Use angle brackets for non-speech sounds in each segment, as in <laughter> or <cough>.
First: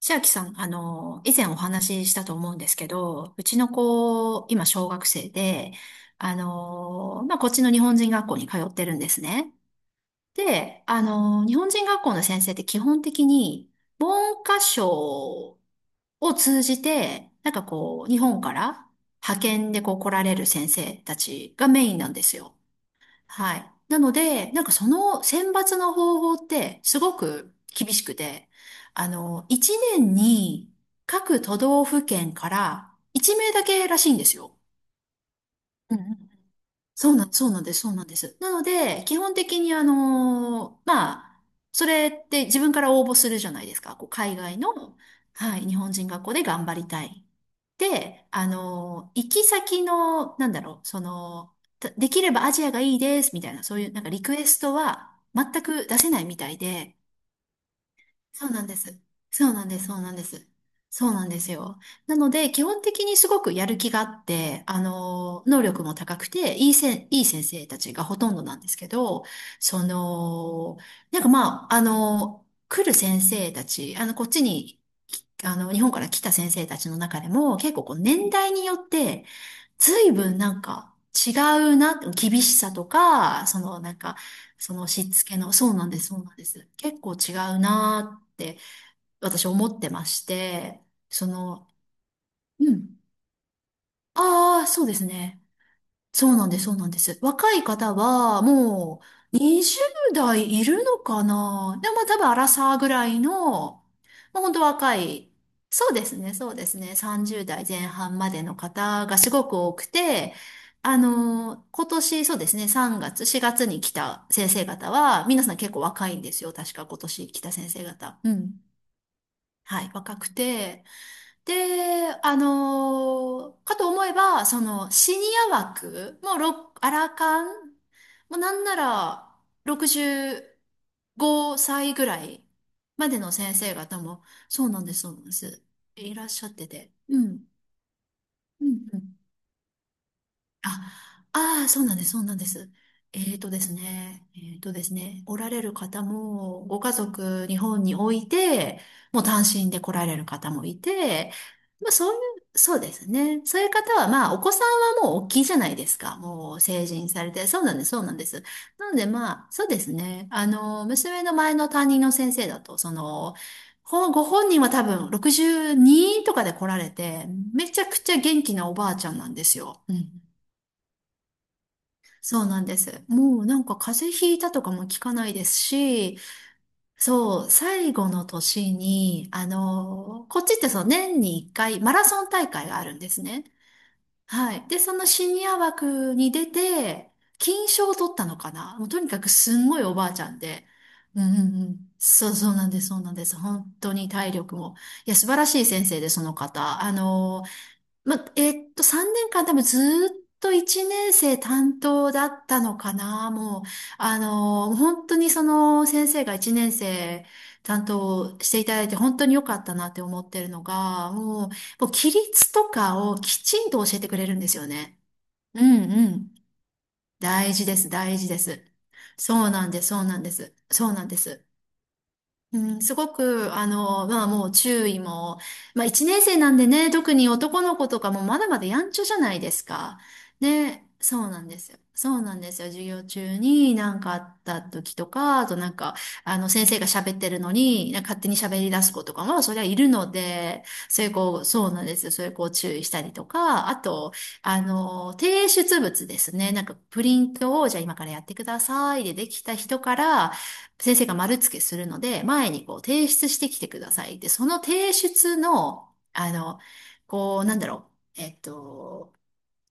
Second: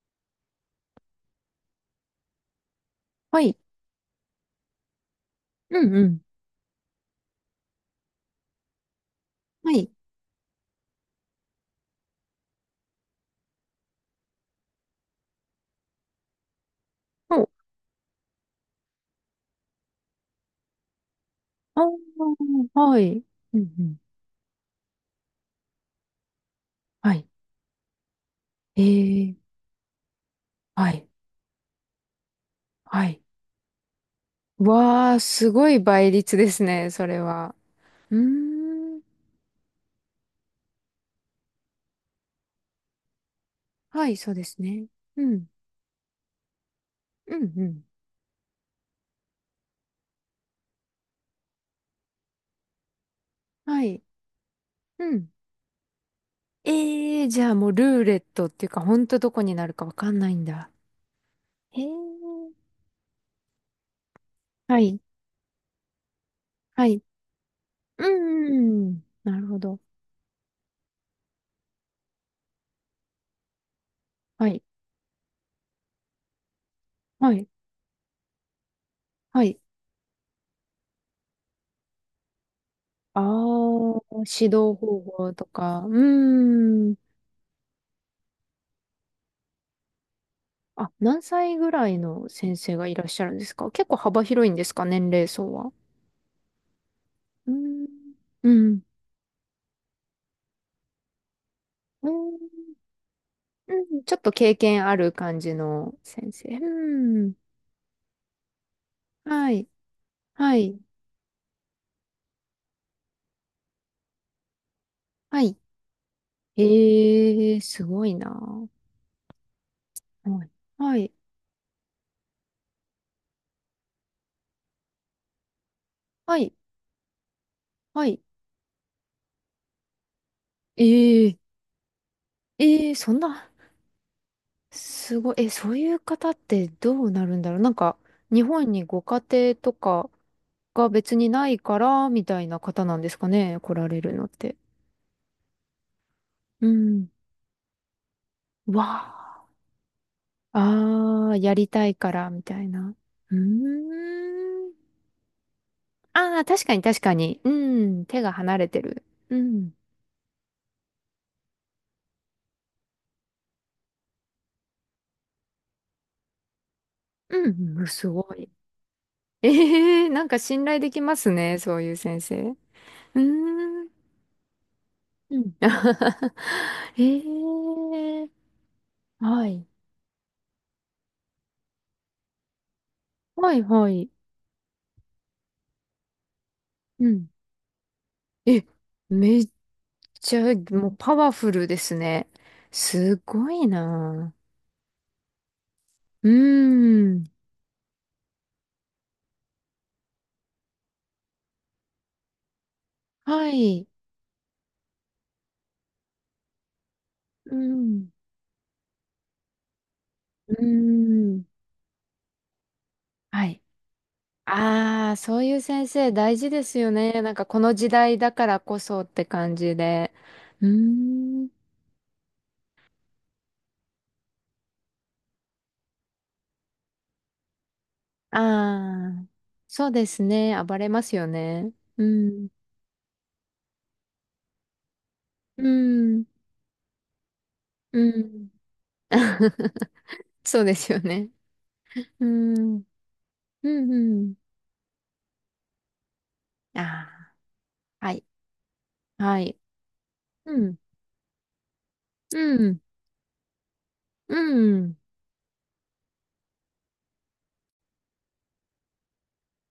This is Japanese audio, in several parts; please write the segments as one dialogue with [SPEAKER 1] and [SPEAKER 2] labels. [SPEAKER 1] 千秋さん、以前お話ししたと思うんですけど、
[SPEAKER 2] は
[SPEAKER 1] う
[SPEAKER 2] い。
[SPEAKER 1] ちの子、今小学生で、
[SPEAKER 2] うんうん。
[SPEAKER 1] こっちの日本人学校に通ってるんですね。
[SPEAKER 2] はい。
[SPEAKER 1] で、あの、日本人学校の先生って基本的に、文科省を通じて、
[SPEAKER 2] お、
[SPEAKER 1] 日本から派遣でこう来られる先生たちが
[SPEAKER 2] あ
[SPEAKER 1] メインなんですよ。
[SPEAKER 2] あ、はい。
[SPEAKER 1] は
[SPEAKER 2] うん
[SPEAKER 1] い。
[SPEAKER 2] うん。
[SPEAKER 1] なので、その選抜の方法ってす
[SPEAKER 2] は
[SPEAKER 1] ご
[SPEAKER 2] い。
[SPEAKER 1] く厳しくて、
[SPEAKER 2] ええ、
[SPEAKER 1] 1年に
[SPEAKER 2] はい。
[SPEAKER 1] 各都道府県から
[SPEAKER 2] はい。
[SPEAKER 1] 1名だけらしいんですよ。
[SPEAKER 2] わあ、すごい
[SPEAKER 1] うんう
[SPEAKER 2] 倍
[SPEAKER 1] ん。
[SPEAKER 2] 率ですね、それ
[SPEAKER 1] そう
[SPEAKER 2] は。
[SPEAKER 1] なんです、そうなん
[SPEAKER 2] う
[SPEAKER 1] で
[SPEAKER 2] ー
[SPEAKER 1] す。なの
[SPEAKER 2] ん。
[SPEAKER 1] で、基本的にそれって自分から応募するじゃないですか。こ
[SPEAKER 2] は
[SPEAKER 1] う
[SPEAKER 2] い、そう
[SPEAKER 1] 海
[SPEAKER 2] で
[SPEAKER 1] 外
[SPEAKER 2] すね。
[SPEAKER 1] の、
[SPEAKER 2] うん。
[SPEAKER 1] はい、日本人学校で頑張りたい。
[SPEAKER 2] うんうん。
[SPEAKER 1] で、あのー行き先の、できればアジアがいいです、みたいな、そう
[SPEAKER 2] は
[SPEAKER 1] いうな
[SPEAKER 2] い。
[SPEAKER 1] んかリクエストは
[SPEAKER 2] うん。
[SPEAKER 1] 全く出せないみたいで、
[SPEAKER 2] ええ、じゃあもうルーレット
[SPEAKER 1] そ
[SPEAKER 2] っ
[SPEAKER 1] うな
[SPEAKER 2] て
[SPEAKER 1] ん
[SPEAKER 2] いう
[SPEAKER 1] で
[SPEAKER 2] か、ほ
[SPEAKER 1] す。
[SPEAKER 2] んとどこ
[SPEAKER 1] そう
[SPEAKER 2] にな
[SPEAKER 1] なん
[SPEAKER 2] る
[SPEAKER 1] で
[SPEAKER 2] か
[SPEAKER 1] す。
[SPEAKER 2] わ
[SPEAKER 1] そう
[SPEAKER 2] か
[SPEAKER 1] なん
[SPEAKER 2] ん
[SPEAKER 1] で
[SPEAKER 2] ないん
[SPEAKER 1] す。
[SPEAKER 2] だ。
[SPEAKER 1] そうなんですよ。
[SPEAKER 2] へ
[SPEAKER 1] なので、
[SPEAKER 2] え。
[SPEAKER 1] 基本的にすごくやる気があって、
[SPEAKER 2] はい。
[SPEAKER 1] 能力も高くて、いい
[SPEAKER 2] は
[SPEAKER 1] せ
[SPEAKER 2] い。
[SPEAKER 1] ん、いい先生たちが
[SPEAKER 2] う
[SPEAKER 1] ほとんど
[SPEAKER 2] ん
[SPEAKER 1] なんですけ
[SPEAKER 2] うんうん。
[SPEAKER 1] ど、
[SPEAKER 2] なるほど。
[SPEAKER 1] その、なんかまあ、あの、来る先生たち、こっち
[SPEAKER 2] はい。
[SPEAKER 1] に、きあの、日本から来た先生たちの中で
[SPEAKER 2] はい。
[SPEAKER 1] も、結構こう、年代によって、
[SPEAKER 2] はい。
[SPEAKER 1] 随分なんか違うな、厳しさと
[SPEAKER 2] ああ、
[SPEAKER 1] か、
[SPEAKER 2] 指
[SPEAKER 1] そ
[SPEAKER 2] 導
[SPEAKER 1] の
[SPEAKER 2] 方
[SPEAKER 1] しつ
[SPEAKER 2] 法
[SPEAKER 1] け
[SPEAKER 2] と
[SPEAKER 1] の、そう
[SPEAKER 2] か。
[SPEAKER 1] な
[SPEAKER 2] う
[SPEAKER 1] んです、そうなんです。
[SPEAKER 2] ーん。
[SPEAKER 1] 結構違うなって私思ってまして、
[SPEAKER 2] あ、何
[SPEAKER 1] そ
[SPEAKER 2] 歳
[SPEAKER 1] の、
[SPEAKER 2] ぐらいの先
[SPEAKER 1] う
[SPEAKER 2] 生がい
[SPEAKER 1] ん、
[SPEAKER 2] らっしゃるんですか？結構幅広いん
[SPEAKER 1] あ
[SPEAKER 2] で
[SPEAKER 1] あ、
[SPEAKER 2] す
[SPEAKER 1] そ
[SPEAKER 2] か、
[SPEAKER 1] うです
[SPEAKER 2] 年齢
[SPEAKER 1] ね。
[SPEAKER 2] 層は？
[SPEAKER 1] そうなんです、そうなんです。
[SPEAKER 2] う
[SPEAKER 1] 若
[SPEAKER 2] ー
[SPEAKER 1] い
[SPEAKER 2] ん。
[SPEAKER 1] 方は、
[SPEAKER 2] うん。
[SPEAKER 1] もう、20代いるのかな。でも、
[SPEAKER 2] うー
[SPEAKER 1] 多分、アラ
[SPEAKER 2] ん。
[SPEAKER 1] サーぐらいの、
[SPEAKER 2] う
[SPEAKER 1] も
[SPEAKER 2] ん、ちょっと
[SPEAKER 1] う本
[SPEAKER 2] 経
[SPEAKER 1] 当
[SPEAKER 2] 験あ
[SPEAKER 1] 若
[SPEAKER 2] る
[SPEAKER 1] い、
[SPEAKER 2] 感じ
[SPEAKER 1] そう
[SPEAKER 2] の
[SPEAKER 1] です
[SPEAKER 2] 先
[SPEAKER 1] ね、
[SPEAKER 2] 生。
[SPEAKER 1] そうですね、
[SPEAKER 2] うん。
[SPEAKER 1] 30代前半までの方がすご
[SPEAKER 2] は
[SPEAKER 1] く
[SPEAKER 2] い。
[SPEAKER 1] 多くて、
[SPEAKER 2] はい。
[SPEAKER 1] 今年、そうですね、3月、4月に来た先生方は、
[SPEAKER 2] は
[SPEAKER 1] 皆さ
[SPEAKER 2] い。
[SPEAKER 1] ん結構若いんですよ。確か今年来た
[SPEAKER 2] ええー、
[SPEAKER 1] 先
[SPEAKER 2] す
[SPEAKER 1] 生
[SPEAKER 2] ごい
[SPEAKER 1] 方。
[SPEAKER 2] な。
[SPEAKER 1] うん。
[SPEAKER 2] は
[SPEAKER 1] はい、若く
[SPEAKER 2] い。
[SPEAKER 1] て。
[SPEAKER 2] はい。
[SPEAKER 1] で、あのーかと思えば、シニア枠、も
[SPEAKER 2] は
[SPEAKER 1] う、
[SPEAKER 2] い。
[SPEAKER 1] ろアラカン、
[SPEAKER 2] はい。
[SPEAKER 1] もうなんなら、65
[SPEAKER 2] ええ
[SPEAKER 1] 歳ぐらい
[SPEAKER 2] ー、ええー、
[SPEAKER 1] ま
[SPEAKER 2] そ
[SPEAKER 1] で
[SPEAKER 2] ん
[SPEAKER 1] の
[SPEAKER 2] な
[SPEAKER 1] 先生方も、そうなんです、そう
[SPEAKER 2] す
[SPEAKER 1] なんで
[SPEAKER 2] ごい。え、
[SPEAKER 1] す。
[SPEAKER 2] そういう
[SPEAKER 1] いらっ
[SPEAKER 2] 方っ
[SPEAKER 1] しゃって
[SPEAKER 2] て
[SPEAKER 1] て。
[SPEAKER 2] どう
[SPEAKER 1] う
[SPEAKER 2] なるん
[SPEAKER 1] ん。
[SPEAKER 2] だろう。なんか、日
[SPEAKER 1] うん
[SPEAKER 2] 本に
[SPEAKER 1] う
[SPEAKER 2] ご家
[SPEAKER 1] ん。
[SPEAKER 2] 庭とかが別
[SPEAKER 1] あ、
[SPEAKER 2] にない
[SPEAKER 1] ああ、
[SPEAKER 2] か
[SPEAKER 1] そうなんで
[SPEAKER 2] ら、
[SPEAKER 1] す、そ
[SPEAKER 2] み
[SPEAKER 1] うなん
[SPEAKER 2] た
[SPEAKER 1] で
[SPEAKER 2] いな
[SPEAKER 1] す。
[SPEAKER 2] 方なんです
[SPEAKER 1] え
[SPEAKER 2] か
[SPEAKER 1] ーと
[SPEAKER 2] ね、
[SPEAKER 1] で
[SPEAKER 2] 来
[SPEAKER 1] す
[SPEAKER 2] られるの
[SPEAKER 1] ね、
[SPEAKER 2] っ
[SPEAKER 1] え
[SPEAKER 2] て。
[SPEAKER 1] ーとですね、おられる方も、
[SPEAKER 2] う
[SPEAKER 1] ご家
[SPEAKER 2] ん。
[SPEAKER 1] 族、日本において、
[SPEAKER 2] わ
[SPEAKER 1] もう単
[SPEAKER 2] あ。
[SPEAKER 1] 身で来られる方もい
[SPEAKER 2] あ
[SPEAKER 1] て、
[SPEAKER 2] あ、やりた
[SPEAKER 1] まあ
[SPEAKER 2] い
[SPEAKER 1] そ
[SPEAKER 2] か
[SPEAKER 1] うい
[SPEAKER 2] ら、み
[SPEAKER 1] う、
[SPEAKER 2] たい
[SPEAKER 1] そうで
[SPEAKER 2] な。
[SPEAKER 1] す
[SPEAKER 2] う
[SPEAKER 1] ね。そういう方
[SPEAKER 2] ー
[SPEAKER 1] は、まあお子さ
[SPEAKER 2] ん。
[SPEAKER 1] んはもう大きいじゃないですか。
[SPEAKER 2] ああ、
[SPEAKER 1] もう
[SPEAKER 2] 確かに
[SPEAKER 1] 成
[SPEAKER 2] 確
[SPEAKER 1] 人
[SPEAKER 2] か
[SPEAKER 1] され
[SPEAKER 2] に。
[SPEAKER 1] て。
[SPEAKER 2] う
[SPEAKER 1] そうなんです、そ
[SPEAKER 2] ん。
[SPEAKER 1] うなん
[SPEAKER 2] 手
[SPEAKER 1] で
[SPEAKER 2] が
[SPEAKER 1] す。
[SPEAKER 2] 離れて
[SPEAKER 1] なの
[SPEAKER 2] る。
[SPEAKER 1] で
[SPEAKER 2] う
[SPEAKER 1] まあ、そう
[SPEAKER 2] ん。
[SPEAKER 1] ですね。娘の前の担任の先生だと、ご本人は多分62とかで来られて、
[SPEAKER 2] う
[SPEAKER 1] め
[SPEAKER 2] ん。
[SPEAKER 1] ち
[SPEAKER 2] うん、
[SPEAKER 1] ゃく
[SPEAKER 2] す
[SPEAKER 1] ちゃ
[SPEAKER 2] ご
[SPEAKER 1] 元
[SPEAKER 2] い。
[SPEAKER 1] 気なおばあちゃんなんですよ。う
[SPEAKER 2] ええ、
[SPEAKER 1] ん。
[SPEAKER 2] なんか信頼できますね、そういう先
[SPEAKER 1] そう
[SPEAKER 2] 生。う
[SPEAKER 1] なんです。
[SPEAKER 2] ー
[SPEAKER 1] もうなんか
[SPEAKER 2] ん。
[SPEAKER 1] 風邪ひいたとかも聞かない
[SPEAKER 2] う
[SPEAKER 1] で
[SPEAKER 2] ん。
[SPEAKER 1] すし、
[SPEAKER 2] <laughs> え
[SPEAKER 1] そう、最後の
[SPEAKER 2] え、
[SPEAKER 1] 年に、
[SPEAKER 2] はい。
[SPEAKER 1] こっちってそう、年に一回マラソン大会があるんですね。
[SPEAKER 2] はいはい。
[SPEAKER 1] はい。で、そのシニア枠に出
[SPEAKER 2] う
[SPEAKER 1] て、
[SPEAKER 2] ん。
[SPEAKER 1] 金賞を取ったのか
[SPEAKER 2] え、
[SPEAKER 1] な。もうとにかく
[SPEAKER 2] めっ
[SPEAKER 1] すんごいおばあちゃ
[SPEAKER 2] ち
[SPEAKER 1] ん
[SPEAKER 2] ゃ、
[SPEAKER 1] で。
[SPEAKER 2] もうパ
[SPEAKER 1] うん
[SPEAKER 2] ワ
[SPEAKER 1] う
[SPEAKER 2] フ
[SPEAKER 1] んう
[SPEAKER 2] ルで
[SPEAKER 1] ん。
[SPEAKER 2] すね。
[SPEAKER 1] そうそうなんです、そうなん
[SPEAKER 2] す
[SPEAKER 1] です。
[SPEAKER 2] ごい
[SPEAKER 1] 本当に体
[SPEAKER 2] なあ。
[SPEAKER 1] 力も。いや、素晴らしい先生で、そ
[SPEAKER 2] う
[SPEAKER 1] の方。
[SPEAKER 2] ーん。
[SPEAKER 1] 3年間多分ずーっと1年生担当だったのかな。
[SPEAKER 2] は
[SPEAKER 1] もう、
[SPEAKER 2] い。
[SPEAKER 1] 本当にその先生が1年生
[SPEAKER 2] う
[SPEAKER 1] 担
[SPEAKER 2] ん。
[SPEAKER 1] 当していただいて本当に良かったなって思ってる
[SPEAKER 2] う
[SPEAKER 1] の
[SPEAKER 2] ー
[SPEAKER 1] が、
[SPEAKER 2] ん。
[SPEAKER 1] もう規律とかをき
[SPEAKER 2] はい。
[SPEAKER 1] ちんと教えてくれるんですよね。
[SPEAKER 2] ああ、そういう
[SPEAKER 1] うん
[SPEAKER 2] 先
[SPEAKER 1] う
[SPEAKER 2] 生
[SPEAKER 1] ん。
[SPEAKER 2] 大事ですよね。なんか
[SPEAKER 1] 大
[SPEAKER 2] こ
[SPEAKER 1] 事
[SPEAKER 2] の
[SPEAKER 1] で
[SPEAKER 2] 時
[SPEAKER 1] す、大
[SPEAKER 2] 代
[SPEAKER 1] 事
[SPEAKER 2] だ
[SPEAKER 1] で
[SPEAKER 2] から
[SPEAKER 1] す。
[SPEAKER 2] こそって
[SPEAKER 1] そう
[SPEAKER 2] 感
[SPEAKER 1] なん
[SPEAKER 2] じ
[SPEAKER 1] です、そう
[SPEAKER 2] で。
[SPEAKER 1] なんです。
[SPEAKER 2] うー
[SPEAKER 1] そうなんです。
[SPEAKER 2] ん。
[SPEAKER 1] うん、すごく、まあもう注意も、まあ一年生なんでね、特に男の子とかもまだまだやんちゃ
[SPEAKER 2] あ
[SPEAKER 1] じゃ
[SPEAKER 2] あ、
[SPEAKER 1] ないです
[SPEAKER 2] そう
[SPEAKER 1] か。
[SPEAKER 2] ですね。暴
[SPEAKER 1] ね、
[SPEAKER 2] れます
[SPEAKER 1] そ
[SPEAKER 2] よ
[SPEAKER 1] うなんで
[SPEAKER 2] ね。
[SPEAKER 1] すよ。
[SPEAKER 2] う
[SPEAKER 1] そうなん
[SPEAKER 2] ん。
[SPEAKER 1] ですよ。授業中に何かあった時とか、あと
[SPEAKER 2] う
[SPEAKER 1] なんか、
[SPEAKER 2] ん。
[SPEAKER 1] あの先生が喋ってるのに、
[SPEAKER 2] う
[SPEAKER 1] 勝手に
[SPEAKER 2] ん。
[SPEAKER 1] 喋り出す子とかも、そりゃいる
[SPEAKER 2] <laughs>
[SPEAKER 1] の
[SPEAKER 2] そ
[SPEAKER 1] で、
[SPEAKER 2] うですよ
[SPEAKER 1] そういう
[SPEAKER 2] ね。
[SPEAKER 1] 子、そうなんですよ。そ
[SPEAKER 2] う
[SPEAKER 1] ういう子を注
[SPEAKER 2] ん。
[SPEAKER 1] 意したりと
[SPEAKER 2] う
[SPEAKER 1] か、あ
[SPEAKER 2] ん
[SPEAKER 1] と、
[SPEAKER 2] うん。
[SPEAKER 1] 提出物ですね。プリ
[SPEAKER 2] あ
[SPEAKER 1] ントを、じゃあ今か
[SPEAKER 2] あ、
[SPEAKER 1] ら
[SPEAKER 2] は
[SPEAKER 1] や
[SPEAKER 2] い。
[SPEAKER 1] ってくださいでで
[SPEAKER 2] は
[SPEAKER 1] きた
[SPEAKER 2] い。
[SPEAKER 1] 人から、
[SPEAKER 2] うん。
[SPEAKER 1] 先生が丸付けするので、
[SPEAKER 2] う
[SPEAKER 1] 前にこ
[SPEAKER 2] ん。
[SPEAKER 1] う提出してきてください。で、
[SPEAKER 2] う
[SPEAKER 1] その提
[SPEAKER 2] ん。
[SPEAKER 1] 出の、こう、なんだろう、えっと、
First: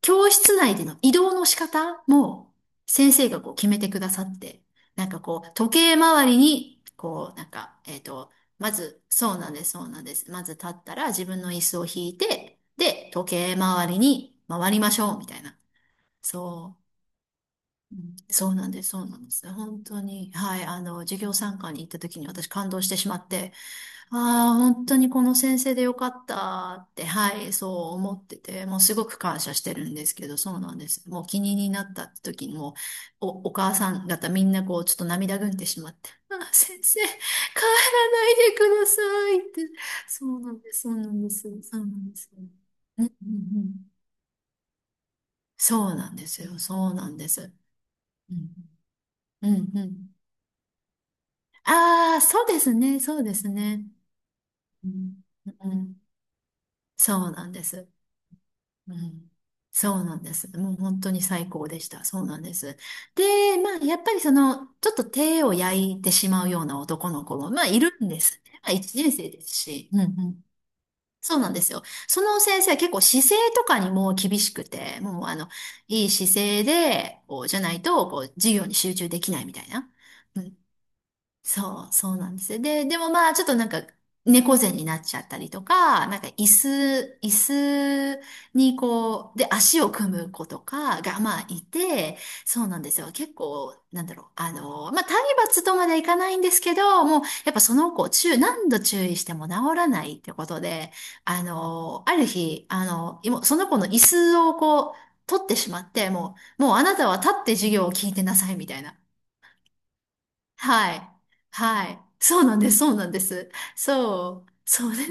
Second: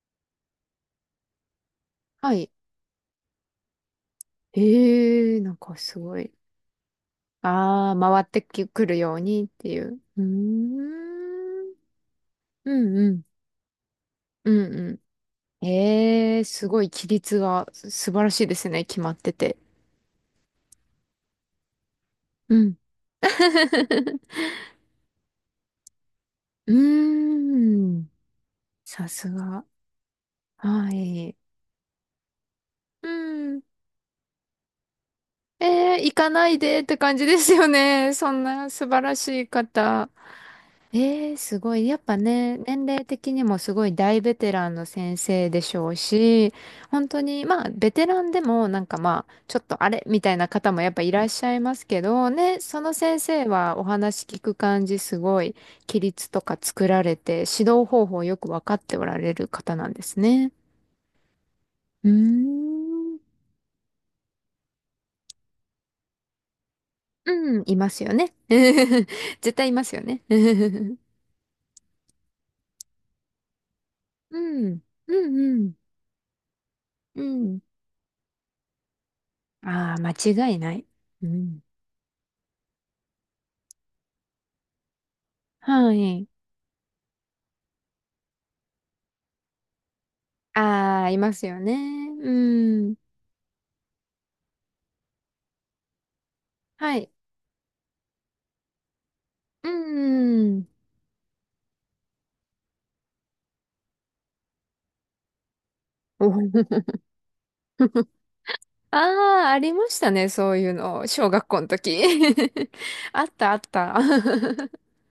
[SPEAKER 1] 教室内での移動の仕方
[SPEAKER 2] はい。
[SPEAKER 1] も先生がこう決めてくださって、
[SPEAKER 2] へえ、なん
[SPEAKER 1] 時
[SPEAKER 2] か
[SPEAKER 1] 計
[SPEAKER 2] すご
[SPEAKER 1] 回
[SPEAKER 2] い。
[SPEAKER 1] りに、
[SPEAKER 2] ああ、回ってき
[SPEAKER 1] ま
[SPEAKER 2] くる
[SPEAKER 1] ず、
[SPEAKER 2] よう
[SPEAKER 1] そう
[SPEAKER 2] にっ
[SPEAKER 1] なんで
[SPEAKER 2] て
[SPEAKER 1] す、
[SPEAKER 2] い
[SPEAKER 1] そう
[SPEAKER 2] う。
[SPEAKER 1] なんで
[SPEAKER 2] うー
[SPEAKER 1] す。まず立ったら自分の椅
[SPEAKER 2] ん。
[SPEAKER 1] 子を引いて、
[SPEAKER 2] うん
[SPEAKER 1] で、
[SPEAKER 2] うん。
[SPEAKER 1] 時計回りに
[SPEAKER 2] うん
[SPEAKER 1] 回り
[SPEAKER 2] う
[SPEAKER 1] まし
[SPEAKER 2] ん。
[SPEAKER 1] ょう、みたいな。
[SPEAKER 2] ええ、す
[SPEAKER 1] そ
[SPEAKER 2] ごい
[SPEAKER 1] う。
[SPEAKER 2] 規律がす
[SPEAKER 1] う
[SPEAKER 2] 素
[SPEAKER 1] ん。
[SPEAKER 2] 晴らしい
[SPEAKER 1] そ
[SPEAKER 2] で
[SPEAKER 1] うな
[SPEAKER 2] す
[SPEAKER 1] んで
[SPEAKER 2] ね。
[SPEAKER 1] す、
[SPEAKER 2] 決
[SPEAKER 1] そう
[SPEAKER 2] まっ
[SPEAKER 1] なんで
[SPEAKER 2] て
[SPEAKER 1] す。
[SPEAKER 2] て。
[SPEAKER 1] 本当に、はい、授業参観に行った時に私
[SPEAKER 2] う
[SPEAKER 1] 感
[SPEAKER 2] ん。
[SPEAKER 1] 動してしまって、
[SPEAKER 2] <laughs>
[SPEAKER 1] ああ、本当にこの先生でよかったって、
[SPEAKER 2] う
[SPEAKER 1] はい、そ
[SPEAKER 2] ー
[SPEAKER 1] う
[SPEAKER 2] ん。
[SPEAKER 1] 思ってて、もうすご
[SPEAKER 2] さ
[SPEAKER 1] く
[SPEAKER 2] す
[SPEAKER 1] 感謝し
[SPEAKER 2] が。
[SPEAKER 1] てるんですけど、そうなんで
[SPEAKER 2] は
[SPEAKER 1] す。もう
[SPEAKER 2] い。
[SPEAKER 1] 気になった時にもう、
[SPEAKER 2] う
[SPEAKER 1] お
[SPEAKER 2] ん。
[SPEAKER 1] 母さん方みんなこう、ちょっと涙ぐん
[SPEAKER 2] え
[SPEAKER 1] でしまっ
[SPEAKER 2] ー、
[SPEAKER 1] て、
[SPEAKER 2] 行か
[SPEAKER 1] あ
[SPEAKER 2] な
[SPEAKER 1] あ、
[SPEAKER 2] い
[SPEAKER 1] 先
[SPEAKER 2] でって
[SPEAKER 1] 生、帰ら
[SPEAKER 2] 感じですよね。
[SPEAKER 1] な
[SPEAKER 2] そん
[SPEAKER 1] いで
[SPEAKER 2] な
[SPEAKER 1] くだ
[SPEAKER 2] 素晴らし
[SPEAKER 1] さい
[SPEAKER 2] い
[SPEAKER 1] って、
[SPEAKER 2] 方。
[SPEAKER 1] そうなんです、そうなんで
[SPEAKER 2] えー、
[SPEAKER 1] す、
[SPEAKER 2] すご
[SPEAKER 1] そうな
[SPEAKER 2] い。やっ
[SPEAKER 1] んで
[SPEAKER 2] ぱ
[SPEAKER 1] す。
[SPEAKER 2] ね、年
[SPEAKER 1] う
[SPEAKER 2] 齢
[SPEAKER 1] んうん
[SPEAKER 2] 的にも
[SPEAKER 1] う
[SPEAKER 2] すご
[SPEAKER 1] ん、
[SPEAKER 2] い大ベテランの先生でしょ
[SPEAKER 1] そ
[SPEAKER 2] う
[SPEAKER 1] うなんです
[SPEAKER 2] し、
[SPEAKER 1] よ、そう
[SPEAKER 2] 本
[SPEAKER 1] なん
[SPEAKER 2] 当
[SPEAKER 1] で
[SPEAKER 2] に、
[SPEAKER 1] す。
[SPEAKER 2] まあ、ベテラン
[SPEAKER 1] う
[SPEAKER 2] で
[SPEAKER 1] ん、
[SPEAKER 2] も、なんかまあ、
[SPEAKER 1] う
[SPEAKER 2] ちょっ
[SPEAKER 1] ん、
[SPEAKER 2] と
[SPEAKER 1] う
[SPEAKER 2] あれ
[SPEAKER 1] ん。
[SPEAKER 2] みたいな方もやっぱいらっしゃいますけ
[SPEAKER 1] ああ、
[SPEAKER 2] ど、
[SPEAKER 1] そう
[SPEAKER 2] ね、
[SPEAKER 1] です
[SPEAKER 2] その
[SPEAKER 1] ね、そ
[SPEAKER 2] 先
[SPEAKER 1] うで
[SPEAKER 2] 生
[SPEAKER 1] す
[SPEAKER 2] はお
[SPEAKER 1] ね。
[SPEAKER 2] 話聞く感
[SPEAKER 1] う
[SPEAKER 2] じ、す
[SPEAKER 1] ん、
[SPEAKER 2] ごい、
[SPEAKER 1] う
[SPEAKER 2] 規
[SPEAKER 1] ん、
[SPEAKER 2] 律とか作られ
[SPEAKER 1] そう
[SPEAKER 2] て、
[SPEAKER 1] なんで
[SPEAKER 2] 指導
[SPEAKER 1] す。
[SPEAKER 2] 方法よくわかっ
[SPEAKER 1] う
[SPEAKER 2] ておら
[SPEAKER 1] ん、
[SPEAKER 2] れる方なん
[SPEAKER 1] そ
[SPEAKER 2] で
[SPEAKER 1] うな
[SPEAKER 2] す
[SPEAKER 1] んです。
[SPEAKER 2] ね。
[SPEAKER 1] もう本当に最高でした。
[SPEAKER 2] うー
[SPEAKER 1] そうなんです。
[SPEAKER 2] ん。
[SPEAKER 1] で、まあ、やっぱりその、ちょっと手を焼いてしまうような男の子も、
[SPEAKER 2] うん、
[SPEAKER 1] まあ、
[SPEAKER 2] い
[SPEAKER 1] い
[SPEAKER 2] ま
[SPEAKER 1] る
[SPEAKER 2] す
[SPEAKER 1] ん
[SPEAKER 2] よ
[SPEAKER 1] で
[SPEAKER 2] ね。
[SPEAKER 1] すね。まあ、一
[SPEAKER 2] <laughs>
[SPEAKER 1] 年生です
[SPEAKER 2] 絶対いま
[SPEAKER 1] し。
[SPEAKER 2] す
[SPEAKER 1] うん
[SPEAKER 2] よ
[SPEAKER 1] う
[SPEAKER 2] ね。<laughs> う
[SPEAKER 1] ん、
[SPEAKER 2] ん、
[SPEAKER 1] そうなんですよ。その先生は結構姿勢とかにも厳
[SPEAKER 2] う
[SPEAKER 1] しく
[SPEAKER 2] ん、
[SPEAKER 1] て、もうあの、
[SPEAKER 2] うん、
[SPEAKER 1] いい姿勢で、
[SPEAKER 2] う
[SPEAKER 1] こう、じゃ
[SPEAKER 2] ん。
[SPEAKER 1] ないと、こう、授業に集中できないみたいな。
[SPEAKER 2] ああ、間違いない。うん。
[SPEAKER 1] そう、そうなんですよ。で、でもまあ、ちょっとなんか、猫背になっちゃったりと
[SPEAKER 2] は
[SPEAKER 1] か、
[SPEAKER 2] い。
[SPEAKER 1] 椅子にこう、で、足を組む子とか
[SPEAKER 2] ああ、い
[SPEAKER 1] が
[SPEAKER 2] ま
[SPEAKER 1] ま
[SPEAKER 2] す
[SPEAKER 1] あ
[SPEAKER 2] よ
[SPEAKER 1] い
[SPEAKER 2] ね。
[SPEAKER 1] て、
[SPEAKER 2] う
[SPEAKER 1] そうなんで
[SPEAKER 2] ん。
[SPEAKER 1] すよ。結構、体罰とまでいかないんですけ
[SPEAKER 2] は
[SPEAKER 1] ど、
[SPEAKER 2] い。
[SPEAKER 1] もう、やっぱその子、何度注意しても治
[SPEAKER 2] う
[SPEAKER 1] らないってこと
[SPEAKER 2] ん。
[SPEAKER 1] で、ある日、今その子の椅子をこう、取ってしまって、もう
[SPEAKER 2] お。
[SPEAKER 1] あなたは立って授業を
[SPEAKER 2] <laughs>
[SPEAKER 1] 聞いてなさいみたいな。
[SPEAKER 2] ああ、ありましたね。そういう
[SPEAKER 1] はい。
[SPEAKER 2] の。小学校の
[SPEAKER 1] はい。
[SPEAKER 2] 時。
[SPEAKER 1] そうなんです。そうなん
[SPEAKER 2] <laughs>
[SPEAKER 1] で
[SPEAKER 2] あっ
[SPEAKER 1] す。
[SPEAKER 2] た、あった。
[SPEAKER 1] そう。そうね。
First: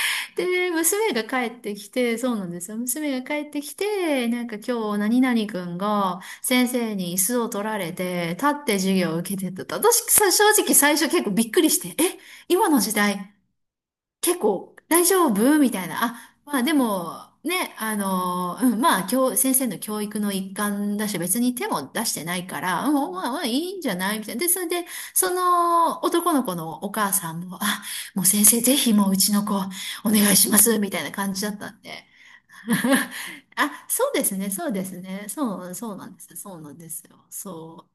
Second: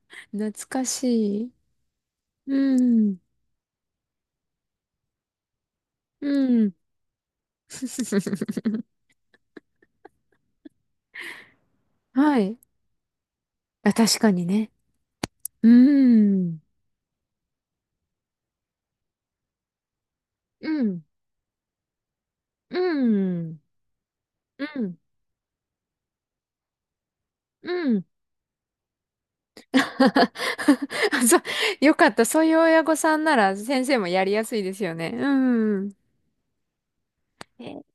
[SPEAKER 2] <laughs> 懐
[SPEAKER 1] で、
[SPEAKER 2] か
[SPEAKER 1] 娘が
[SPEAKER 2] しい。
[SPEAKER 1] 帰ってきて、そうなんですよ。
[SPEAKER 2] うん。
[SPEAKER 1] 娘が帰ってきて、今日何々くんが
[SPEAKER 2] う
[SPEAKER 1] 先
[SPEAKER 2] ん。
[SPEAKER 1] 生に椅子を取られて、立って
[SPEAKER 2] <laughs>
[SPEAKER 1] 授業を受けてたと。私、正直最初結構びっくりして、え、
[SPEAKER 2] はい。
[SPEAKER 1] 今の時代、
[SPEAKER 2] あ、確か
[SPEAKER 1] 結
[SPEAKER 2] にね。
[SPEAKER 1] 構大丈夫
[SPEAKER 2] う
[SPEAKER 1] みたいな。あ、ま
[SPEAKER 2] ん。
[SPEAKER 1] あでも、ね、うん、まあ、先生の教育の一
[SPEAKER 2] う
[SPEAKER 1] 環
[SPEAKER 2] ん。
[SPEAKER 1] だし、別に手も出してないか
[SPEAKER 2] う
[SPEAKER 1] ら、うん、まあ、まあ、い
[SPEAKER 2] ん。
[SPEAKER 1] いんじゃないみたいな。で、それ
[SPEAKER 2] う
[SPEAKER 1] で、
[SPEAKER 2] ん。
[SPEAKER 1] その男の子のお母さんも、あ、
[SPEAKER 2] うん。
[SPEAKER 1] もう先生、ぜひもううちの子、お願いします、みたい
[SPEAKER 2] <laughs>
[SPEAKER 1] な
[SPEAKER 2] あ
[SPEAKER 1] 感
[SPEAKER 2] そう、
[SPEAKER 1] じだったん
[SPEAKER 2] よ
[SPEAKER 1] で。
[SPEAKER 2] かった。そういう親御さんな
[SPEAKER 1] <laughs>
[SPEAKER 2] ら先
[SPEAKER 1] あ、
[SPEAKER 2] 生も
[SPEAKER 1] そう
[SPEAKER 2] や
[SPEAKER 1] で
[SPEAKER 2] り
[SPEAKER 1] す
[SPEAKER 2] や
[SPEAKER 1] ね、
[SPEAKER 2] すい
[SPEAKER 1] そう
[SPEAKER 2] です
[SPEAKER 1] で
[SPEAKER 2] よ
[SPEAKER 1] す
[SPEAKER 2] ね。う
[SPEAKER 1] ね。そう、
[SPEAKER 2] ん。
[SPEAKER 1] そうなんです。そうなんですよ。
[SPEAKER 2] えー
[SPEAKER 1] そ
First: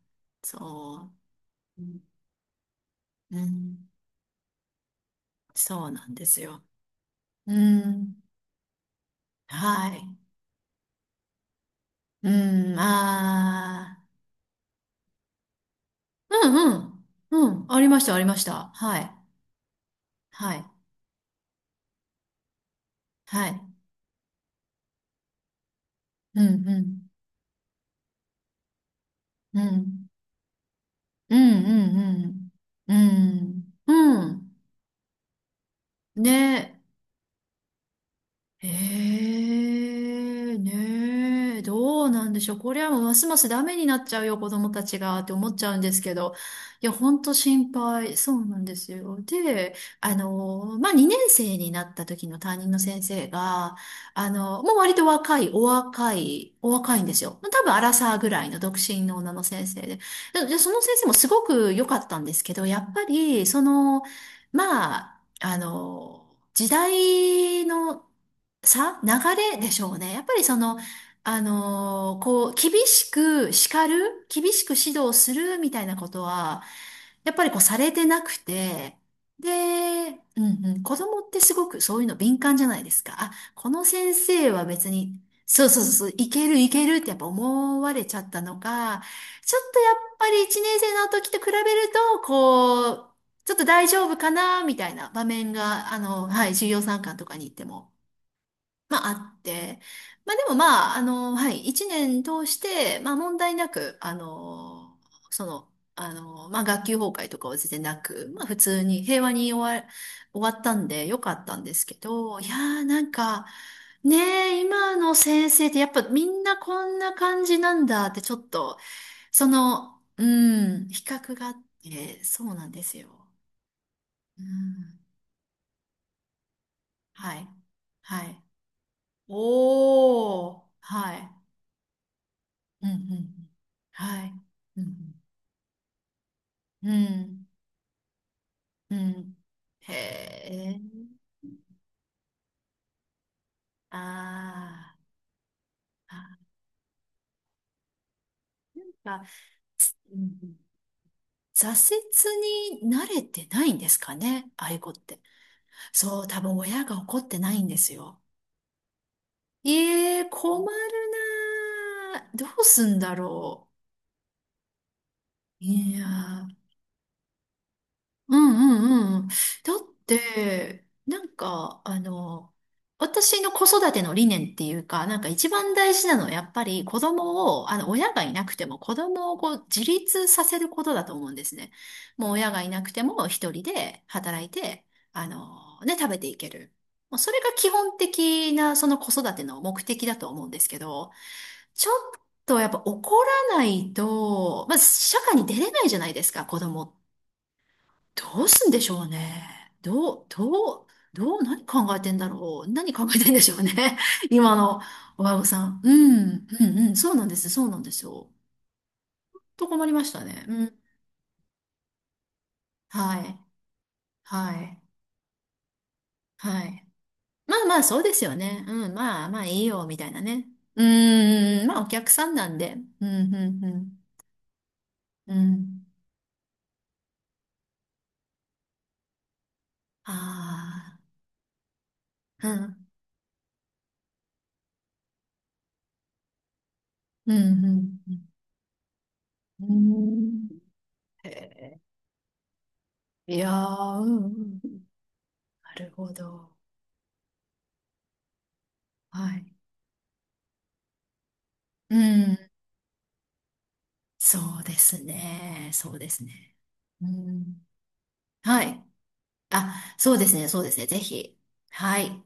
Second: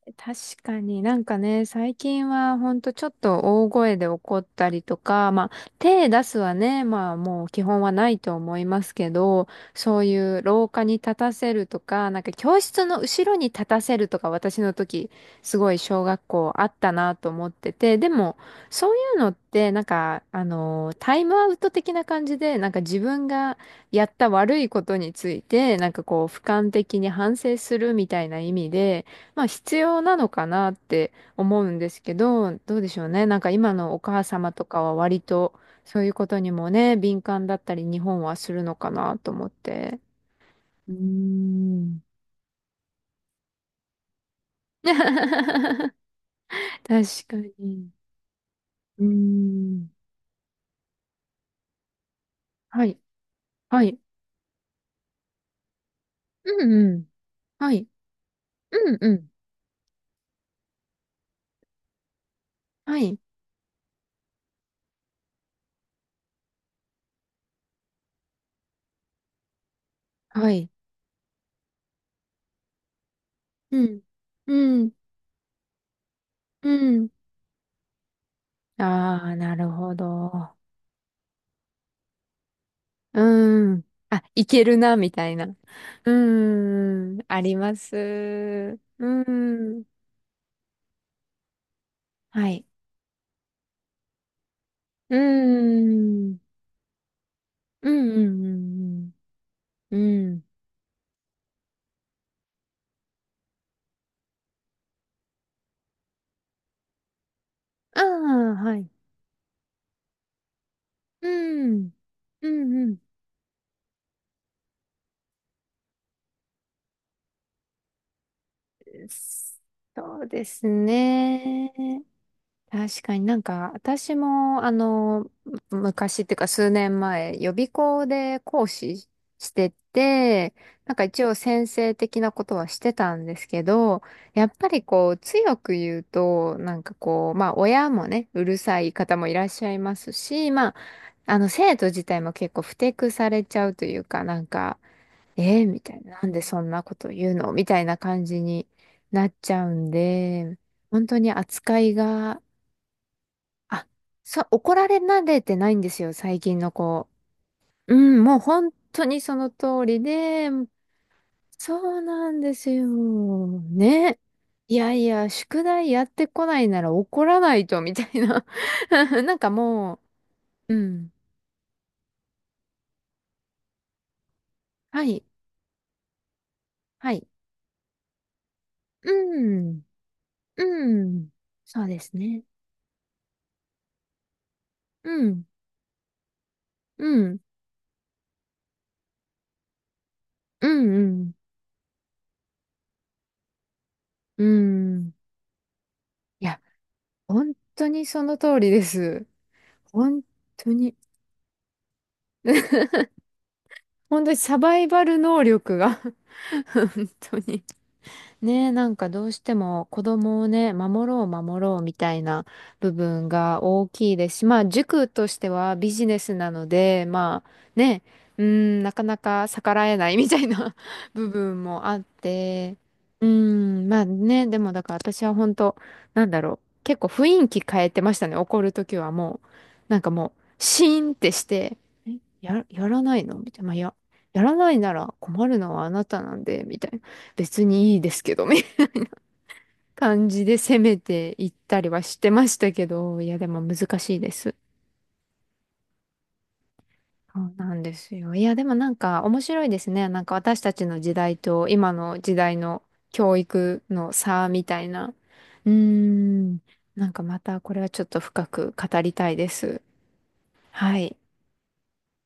[SPEAKER 1] う、
[SPEAKER 2] 確かに
[SPEAKER 1] そ
[SPEAKER 2] なんかね、
[SPEAKER 1] う、う
[SPEAKER 2] 最
[SPEAKER 1] ん、
[SPEAKER 2] 近はほんとちょっ
[SPEAKER 1] う
[SPEAKER 2] と大
[SPEAKER 1] ん。
[SPEAKER 2] 声で怒ったりとか、まあ
[SPEAKER 1] そうな
[SPEAKER 2] 手
[SPEAKER 1] ん
[SPEAKER 2] 出
[SPEAKER 1] で
[SPEAKER 2] す
[SPEAKER 1] す
[SPEAKER 2] は
[SPEAKER 1] よ。
[SPEAKER 2] ね、まあもう
[SPEAKER 1] う
[SPEAKER 2] 基本はな
[SPEAKER 1] ん、
[SPEAKER 2] いと思いますけど、
[SPEAKER 1] は
[SPEAKER 2] そうい
[SPEAKER 1] い。
[SPEAKER 2] う廊下に立たせるとか、なん
[SPEAKER 1] う
[SPEAKER 2] か教
[SPEAKER 1] ん、
[SPEAKER 2] 室の後ろに立たせ
[SPEAKER 1] あ
[SPEAKER 2] るとか、私の時すごい小学
[SPEAKER 1] あ、う
[SPEAKER 2] 校
[SPEAKER 1] ん
[SPEAKER 2] あったなと思
[SPEAKER 1] うん、
[SPEAKER 2] っ
[SPEAKER 1] うん、
[SPEAKER 2] て
[SPEAKER 1] あり
[SPEAKER 2] て、
[SPEAKER 1] まし
[SPEAKER 2] で
[SPEAKER 1] た、ありま
[SPEAKER 2] も
[SPEAKER 1] した。
[SPEAKER 2] そうい
[SPEAKER 1] はい、
[SPEAKER 2] うのってなんかあ
[SPEAKER 1] はい、
[SPEAKER 2] の、タイムアウト的な感じで、なんか自分
[SPEAKER 1] は
[SPEAKER 2] が
[SPEAKER 1] い。
[SPEAKER 2] やった悪いことについて、なんかこう俯
[SPEAKER 1] うん、
[SPEAKER 2] 瞰
[SPEAKER 1] う
[SPEAKER 2] 的
[SPEAKER 1] ん、
[SPEAKER 2] に反省するみたいな意味で、まあ
[SPEAKER 1] う
[SPEAKER 2] 必要
[SPEAKER 1] ん、
[SPEAKER 2] なのかなって
[SPEAKER 1] う
[SPEAKER 2] 思
[SPEAKER 1] ん、
[SPEAKER 2] うんですけ
[SPEAKER 1] うん、
[SPEAKER 2] ど、どうで
[SPEAKER 1] うん、
[SPEAKER 2] しょうね。なんか今のお
[SPEAKER 1] う
[SPEAKER 2] 母
[SPEAKER 1] ん、う
[SPEAKER 2] 様とかは割とそういう
[SPEAKER 1] ん
[SPEAKER 2] ことにも
[SPEAKER 1] ね、
[SPEAKER 2] ね、敏感だったり日本はする
[SPEAKER 1] え
[SPEAKER 2] のかなと思って。
[SPEAKER 1] え、
[SPEAKER 2] うー
[SPEAKER 1] ねえ、
[SPEAKER 2] ん、
[SPEAKER 1] どうなんでしょう。これはもうますますダメになっちゃうよ、子供た
[SPEAKER 2] <laughs>
[SPEAKER 1] ちがって思っちゃうん
[SPEAKER 2] 確
[SPEAKER 1] ですけど。いや、
[SPEAKER 2] か
[SPEAKER 1] ほんと心
[SPEAKER 2] に。
[SPEAKER 1] 配。そうなんです
[SPEAKER 2] うー
[SPEAKER 1] よ。で、
[SPEAKER 2] ん。
[SPEAKER 1] まあ、2年生になった時の担任の
[SPEAKER 2] はい。
[SPEAKER 1] 先生が、
[SPEAKER 2] はい。
[SPEAKER 1] もう割と若い、お若い、
[SPEAKER 2] う
[SPEAKER 1] お
[SPEAKER 2] んう
[SPEAKER 1] 若いん
[SPEAKER 2] ん。
[SPEAKER 1] ですよ。多
[SPEAKER 2] は
[SPEAKER 1] 分ア
[SPEAKER 2] い。
[SPEAKER 1] ラサーぐらいの独
[SPEAKER 2] うん
[SPEAKER 1] 身
[SPEAKER 2] う
[SPEAKER 1] の
[SPEAKER 2] ん。
[SPEAKER 1] 女の先生で。でその先生もすごく良かったんですけど、やっ
[SPEAKER 2] は
[SPEAKER 1] ぱ
[SPEAKER 2] い。
[SPEAKER 1] り、まあ、時代の流れでしょうね。やっぱり
[SPEAKER 2] はい。
[SPEAKER 1] こう、厳しく
[SPEAKER 2] う
[SPEAKER 1] 叱
[SPEAKER 2] ん。
[SPEAKER 1] る、厳しく
[SPEAKER 2] うん。
[SPEAKER 1] 指導するみたいなことは、
[SPEAKER 2] うん。
[SPEAKER 1] やっぱりこうされてなく
[SPEAKER 2] あ
[SPEAKER 1] て、
[SPEAKER 2] あ、なるほ
[SPEAKER 1] で、う
[SPEAKER 2] ど。
[SPEAKER 1] んうん、子供ってすごくそういうの敏感じゃないですか。あ、こ
[SPEAKER 2] う
[SPEAKER 1] の
[SPEAKER 2] ん。
[SPEAKER 1] 先
[SPEAKER 2] あ、い
[SPEAKER 1] 生
[SPEAKER 2] け
[SPEAKER 1] は
[SPEAKER 2] る
[SPEAKER 1] 別
[SPEAKER 2] な、み
[SPEAKER 1] に、
[SPEAKER 2] たいな。
[SPEAKER 1] そうそうそう、そ
[SPEAKER 2] う
[SPEAKER 1] ういけるいけるってやっ
[SPEAKER 2] ん。
[SPEAKER 1] ぱ
[SPEAKER 2] ありま
[SPEAKER 1] 思わ
[SPEAKER 2] す。
[SPEAKER 1] れちゃったのか、
[SPEAKER 2] う
[SPEAKER 1] ちょっと
[SPEAKER 2] ん。
[SPEAKER 1] やっぱり1年生の時と比べると、
[SPEAKER 2] はい。
[SPEAKER 1] こう、ちょっと大丈夫かなみたいな
[SPEAKER 2] う
[SPEAKER 1] 場面が、はい、
[SPEAKER 2] ん。
[SPEAKER 1] 授業参観とかに行って
[SPEAKER 2] う
[SPEAKER 1] も。ま
[SPEAKER 2] ん、う
[SPEAKER 1] あ、
[SPEAKER 2] ん、
[SPEAKER 1] あって、
[SPEAKER 2] うん。う
[SPEAKER 1] ま
[SPEAKER 2] ん。
[SPEAKER 1] あで
[SPEAKER 2] う、
[SPEAKER 1] もまあ、はい、一年通して、まあ問題なく、その、まあ学級崩壊とかは全然な
[SPEAKER 2] あ
[SPEAKER 1] く、まあ
[SPEAKER 2] あ、
[SPEAKER 1] 普
[SPEAKER 2] は
[SPEAKER 1] 通
[SPEAKER 2] い。
[SPEAKER 1] に平和に終わったんでよ
[SPEAKER 2] う
[SPEAKER 1] かったんです
[SPEAKER 2] ん。
[SPEAKER 1] けど、い
[SPEAKER 2] う
[SPEAKER 1] や
[SPEAKER 2] ん、う
[SPEAKER 1] ー
[SPEAKER 2] ん。
[SPEAKER 1] なんか、ねえ、今の先生ってやっぱみんなこんな感じなんだってちょっと、
[SPEAKER 2] そ
[SPEAKER 1] う
[SPEAKER 2] うです
[SPEAKER 1] ん、比較があっ
[SPEAKER 2] ね。
[SPEAKER 1] て、そうなんです
[SPEAKER 2] 確かに
[SPEAKER 1] よ。
[SPEAKER 2] なんか、私
[SPEAKER 1] う
[SPEAKER 2] も、あ
[SPEAKER 1] ん、
[SPEAKER 2] の、昔っていうか数年
[SPEAKER 1] は
[SPEAKER 2] 前、
[SPEAKER 1] い、
[SPEAKER 2] 予備校
[SPEAKER 1] は
[SPEAKER 2] で
[SPEAKER 1] い。
[SPEAKER 2] 講師して
[SPEAKER 1] お
[SPEAKER 2] て、
[SPEAKER 1] ー、
[SPEAKER 2] なんか
[SPEAKER 1] は
[SPEAKER 2] 一
[SPEAKER 1] い。
[SPEAKER 2] 応先生的なことはし
[SPEAKER 1] うん
[SPEAKER 2] て
[SPEAKER 1] う
[SPEAKER 2] たんです
[SPEAKER 1] ん。
[SPEAKER 2] けど、
[SPEAKER 1] はい。
[SPEAKER 2] やっぱ
[SPEAKER 1] う
[SPEAKER 2] りこ
[SPEAKER 1] ん。
[SPEAKER 2] う、強く言うと、なん
[SPEAKER 1] う
[SPEAKER 2] かこう、
[SPEAKER 1] ん。
[SPEAKER 2] まあ親もね、うるさい
[SPEAKER 1] う
[SPEAKER 2] 方もい
[SPEAKER 1] ん。
[SPEAKER 2] らっしゃい
[SPEAKER 1] へ
[SPEAKER 2] ますし、まあ、
[SPEAKER 1] え。
[SPEAKER 2] あの、生徒自体も結構不適されちゃうというか、なんか、
[SPEAKER 1] あ
[SPEAKER 2] えー、みたい
[SPEAKER 1] ー
[SPEAKER 2] な、なん
[SPEAKER 1] あ。
[SPEAKER 2] でそんなこと言うのみたいな感じに
[SPEAKER 1] なん
[SPEAKER 2] な
[SPEAKER 1] か、
[SPEAKER 2] っちゃうん
[SPEAKER 1] うんうん
[SPEAKER 2] で、本当に扱
[SPEAKER 1] 挫
[SPEAKER 2] いが、
[SPEAKER 1] 折に慣れてないん
[SPEAKER 2] あ、
[SPEAKER 1] ですか
[SPEAKER 2] そう、
[SPEAKER 1] ね、ああ
[SPEAKER 2] 怒
[SPEAKER 1] いう
[SPEAKER 2] ら
[SPEAKER 1] 子っ
[SPEAKER 2] れ
[SPEAKER 1] て。
[SPEAKER 2] 慣れてないんですよ、
[SPEAKER 1] そう、多
[SPEAKER 2] 最
[SPEAKER 1] 分
[SPEAKER 2] 近の
[SPEAKER 1] 親が
[SPEAKER 2] 子。
[SPEAKER 1] 怒ってないんです
[SPEAKER 2] う
[SPEAKER 1] よ。
[SPEAKER 2] ん、もう本当にその通り
[SPEAKER 1] ええ、
[SPEAKER 2] で、
[SPEAKER 1] 困る
[SPEAKER 2] そう
[SPEAKER 1] なあ。
[SPEAKER 2] なん
[SPEAKER 1] ど
[SPEAKER 2] で
[SPEAKER 1] う
[SPEAKER 2] す
[SPEAKER 1] す
[SPEAKER 2] よ。
[SPEAKER 1] んだろ
[SPEAKER 2] ね。いやいや、宿
[SPEAKER 1] う。
[SPEAKER 2] 題
[SPEAKER 1] い
[SPEAKER 2] や
[SPEAKER 1] や
[SPEAKER 2] ってこな
[SPEAKER 1] ー
[SPEAKER 2] いなら怒らないと、みたい
[SPEAKER 1] う
[SPEAKER 2] な。
[SPEAKER 1] んう
[SPEAKER 2] <laughs>
[SPEAKER 1] んうん。
[SPEAKER 2] なんか
[SPEAKER 1] だっ
[SPEAKER 2] もう、う
[SPEAKER 1] て、
[SPEAKER 2] ん。
[SPEAKER 1] なんか、私の子育ての理念っていう
[SPEAKER 2] は
[SPEAKER 1] か、なん
[SPEAKER 2] い、
[SPEAKER 1] か一番大事なのはやっぱり子
[SPEAKER 2] はい。
[SPEAKER 1] 供を、親がいなくても子供を
[SPEAKER 2] う
[SPEAKER 1] こう
[SPEAKER 2] ん、
[SPEAKER 1] 自立させることだ
[SPEAKER 2] う
[SPEAKER 1] と思
[SPEAKER 2] ん。
[SPEAKER 1] うんですね。
[SPEAKER 2] そうです
[SPEAKER 1] もう
[SPEAKER 2] ね。
[SPEAKER 1] 親がいなくても一人で働いて、
[SPEAKER 2] うん、
[SPEAKER 1] ね、食べていける。
[SPEAKER 2] う
[SPEAKER 1] もうそ
[SPEAKER 2] ん、
[SPEAKER 1] れが基本的なその子育ての目的だと思うんで
[SPEAKER 2] う
[SPEAKER 1] すけ
[SPEAKER 2] ん、う
[SPEAKER 1] ど、
[SPEAKER 2] ん。
[SPEAKER 1] ちょっとやっぱ怒らない
[SPEAKER 2] う
[SPEAKER 1] と、まず
[SPEAKER 2] ん。
[SPEAKER 1] 社会に出れないじゃないですか、
[SPEAKER 2] い
[SPEAKER 1] 子
[SPEAKER 2] や、
[SPEAKER 1] 供って
[SPEAKER 2] 本当にその
[SPEAKER 1] どう
[SPEAKER 2] 通
[SPEAKER 1] す
[SPEAKER 2] り
[SPEAKER 1] んで
[SPEAKER 2] で
[SPEAKER 1] しょう
[SPEAKER 2] す。
[SPEAKER 1] ね。ど
[SPEAKER 2] 本
[SPEAKER 1] う、
[SPEAKER 2] 当
[SPEAKER 1] どう、
[SPEAKER 2] に。
[SPEAKER 1] どう、何考えてんだろう。何考えてんでしょうね。
[SPEAKER 2] 本
[SPEAKER 1] <laughs>
[SPEAKER 2] 当に
[SPEAKER 1] 今
[SPEAKER 2] サバ
[SPEAKER 1] の
[SPEAKER 2] イバル
[SPEAKER 1] 親
[SPEAKER 2] 能
[SPEAKER 1] 御さ
[SPEAKER 2] 力
[SPEAKER 1] ん。う
[SPEAKER 2] が。
[SPEAKER 1] ん、う
[SPEAKER 2] <laughs>
[SPEAKER 1] ん、うん。
[SPEAKER 2] 本
[SPEAKER 1] そうなんで
[SPEAKER 2] 当
[SPEAKER 1] す。
[SPEAKER 2] に
[SPEAKER 1] そうなんですよ。
[SPEAKER 2] ねえ、なんかどうして
[SPEAKER 1] と困
[SPEAKER 2] も
[SPEAKER 1] り
[SPEAKER 2] 子
[SPEAKER 1] ました
[SPEAKER 2] 供
[SPEAKER 1] ね。
[SPEAKER 2] を
[SPEAKER 1] う
[SPEAKER 2] ね、
[SPEAKER 1] ん。
[SPEAKER 2] 守ろう守ろうみたいな部
[SPEAKER 1] は
[SPEAKER 2] 分
[SPEAKER 1] い。
[SPEAKER 2] が大きいですし、ま
[SPEAKER 1] は
[SPEAKER 2] あ
[SPEAKER 1] い。
[SPEAKER 2] 塾としてはビジネスな
[SPEAKER 1] は
[SPEAKER 2] の
[SPEAKER 1] い。
[SPEAKER 2] で、まあ
[SPEAKER 1] まあまあ、そ
[SPEAKER 2] ね、
[SPEAKER 1] うですよ
[SPEAKER 2] うー
[SPEAKER 1] ね。
[SPEAKER 2] ん、
[SPEAKER 1] う
[SPEAKER 2] な
[SPEAKER 1] ん。
[SPEAKER 2] かな
[SPEAKER 1] まあまあ、
[SPEAKER 2] か
[SPEAKER 1] いい
[SPEAKER 2] 逆ら
[SPEAKER 1] よ、
[SPEAKER 2] え
[SPEAKER 1] みた
[SPEAKER 2] な
[SPEAKER 1] い
[SPEAKER 2] い <laughs>
[SPEAKER 1] な
[SPEAKER 2] みたい
[SPEAKER 1] ね。
[SPEAKER 2] な
[SPEAKER 1] う
[SPEAKER 2] <laughs> 部分
[SPEAKER 1] ーん。まあ、
[SPEAKER 2] も
[SPEAKER 1] お
[SPEAKER 2] あっ
[SPEAKER 1] 客さんなん
[SPEAKER 2] て、
[SPEAKER 1] で。う
[SPEAKER 2] うー
[SPEAKER 1] ん、うん、う
[SPEAKER 2] ん、
[SPEAKER 1] ん。
[SPEAKER 2] まあね、でもだから私は
[SPEAKER 1] う
[SPEAKER 2] 本当、
[SPEAKER 1] ん。
[SPEAKER 2] なんだろう、結構雰囲気変えてましたね、怒るときはもう。なんかもう、シ
[SPEAKER 1] あ
[SPEAKER 2] ーンってして、え、
[SPEAKER 1] あ。う
[SPEAKER 2] や
[SPEAKER 1] ん。
[SPEAKER 2] らないのみたいな、まあ、やらないなら困るのはあなたなんで、みたいな。
[SPEAKER 1] う
[SPEAKER 2] 別
[SPEAKER 1] ん、
[SPEAKER 2] にいいで
[SPEAKER 1] う
[SPEAKER 2] す
[SPEAKER 1] ん。
[SPEAKER 2] けど、みたいな
[SPEAKER 1] うん。う
[SPEAKER 2] 感じ
[SPEAKER 1] ん
[SPEAKER 2] で攻め
[SPEAKER 1] へ
[SPEAKER 2] ていった
[SPEAKER 1] え
[SPEAKER 2] りはしてましたけど、いや、
[SPEAKER 1] い
[SPEAKER 2] で
[SPEAKER 1] や
[SPEAKER 2] も難
[SPEAKER 1] ー、う
[SPEAKER 2] し
[SPEAKER 1] ん。
[SPEAKER 2] いです。
[SPEAKER 1] うんなるほど。
[SPEAKER 2] そうなんですよ。いや、でもなんか
[SPEAKER 1] は
[SPEAKER 2] 面
[SPEAKER 1] い。
[SPEAKER 2] 白いですね。なんか私たちの時代と今
[SPEAKER 1] う
[SPEAKER 2] の時
[SPEAKER 1] ん、
[SPEAKER 2] 代の教育の差
[SPEAKER 1] そう
[SPEAKER 2] み
[SPEAKER 1] で
[SPEAKER 2] たい
[SPEAKER 1] す
[SPEAKER 2] な。うー
[SPEAKER 1] ね。そうですね。
[SPEAKER 2] ん。な
[SPEAKER 1] う
[SPEAKER 2] んかまた
[SPEAKER 1] ん、
[SPEAKER 2] これはちょっと深
[SPEAKER 1] は
[SPEAKER 2] く
[SPEAKER 1] い。
[SPEAKER 2] 語りたいです。
[SPEAKER 1] あ、そうですね。そうですね。ぜ
[SPEAKER 2] はい。
[SPEAKER 1] ひ。はい。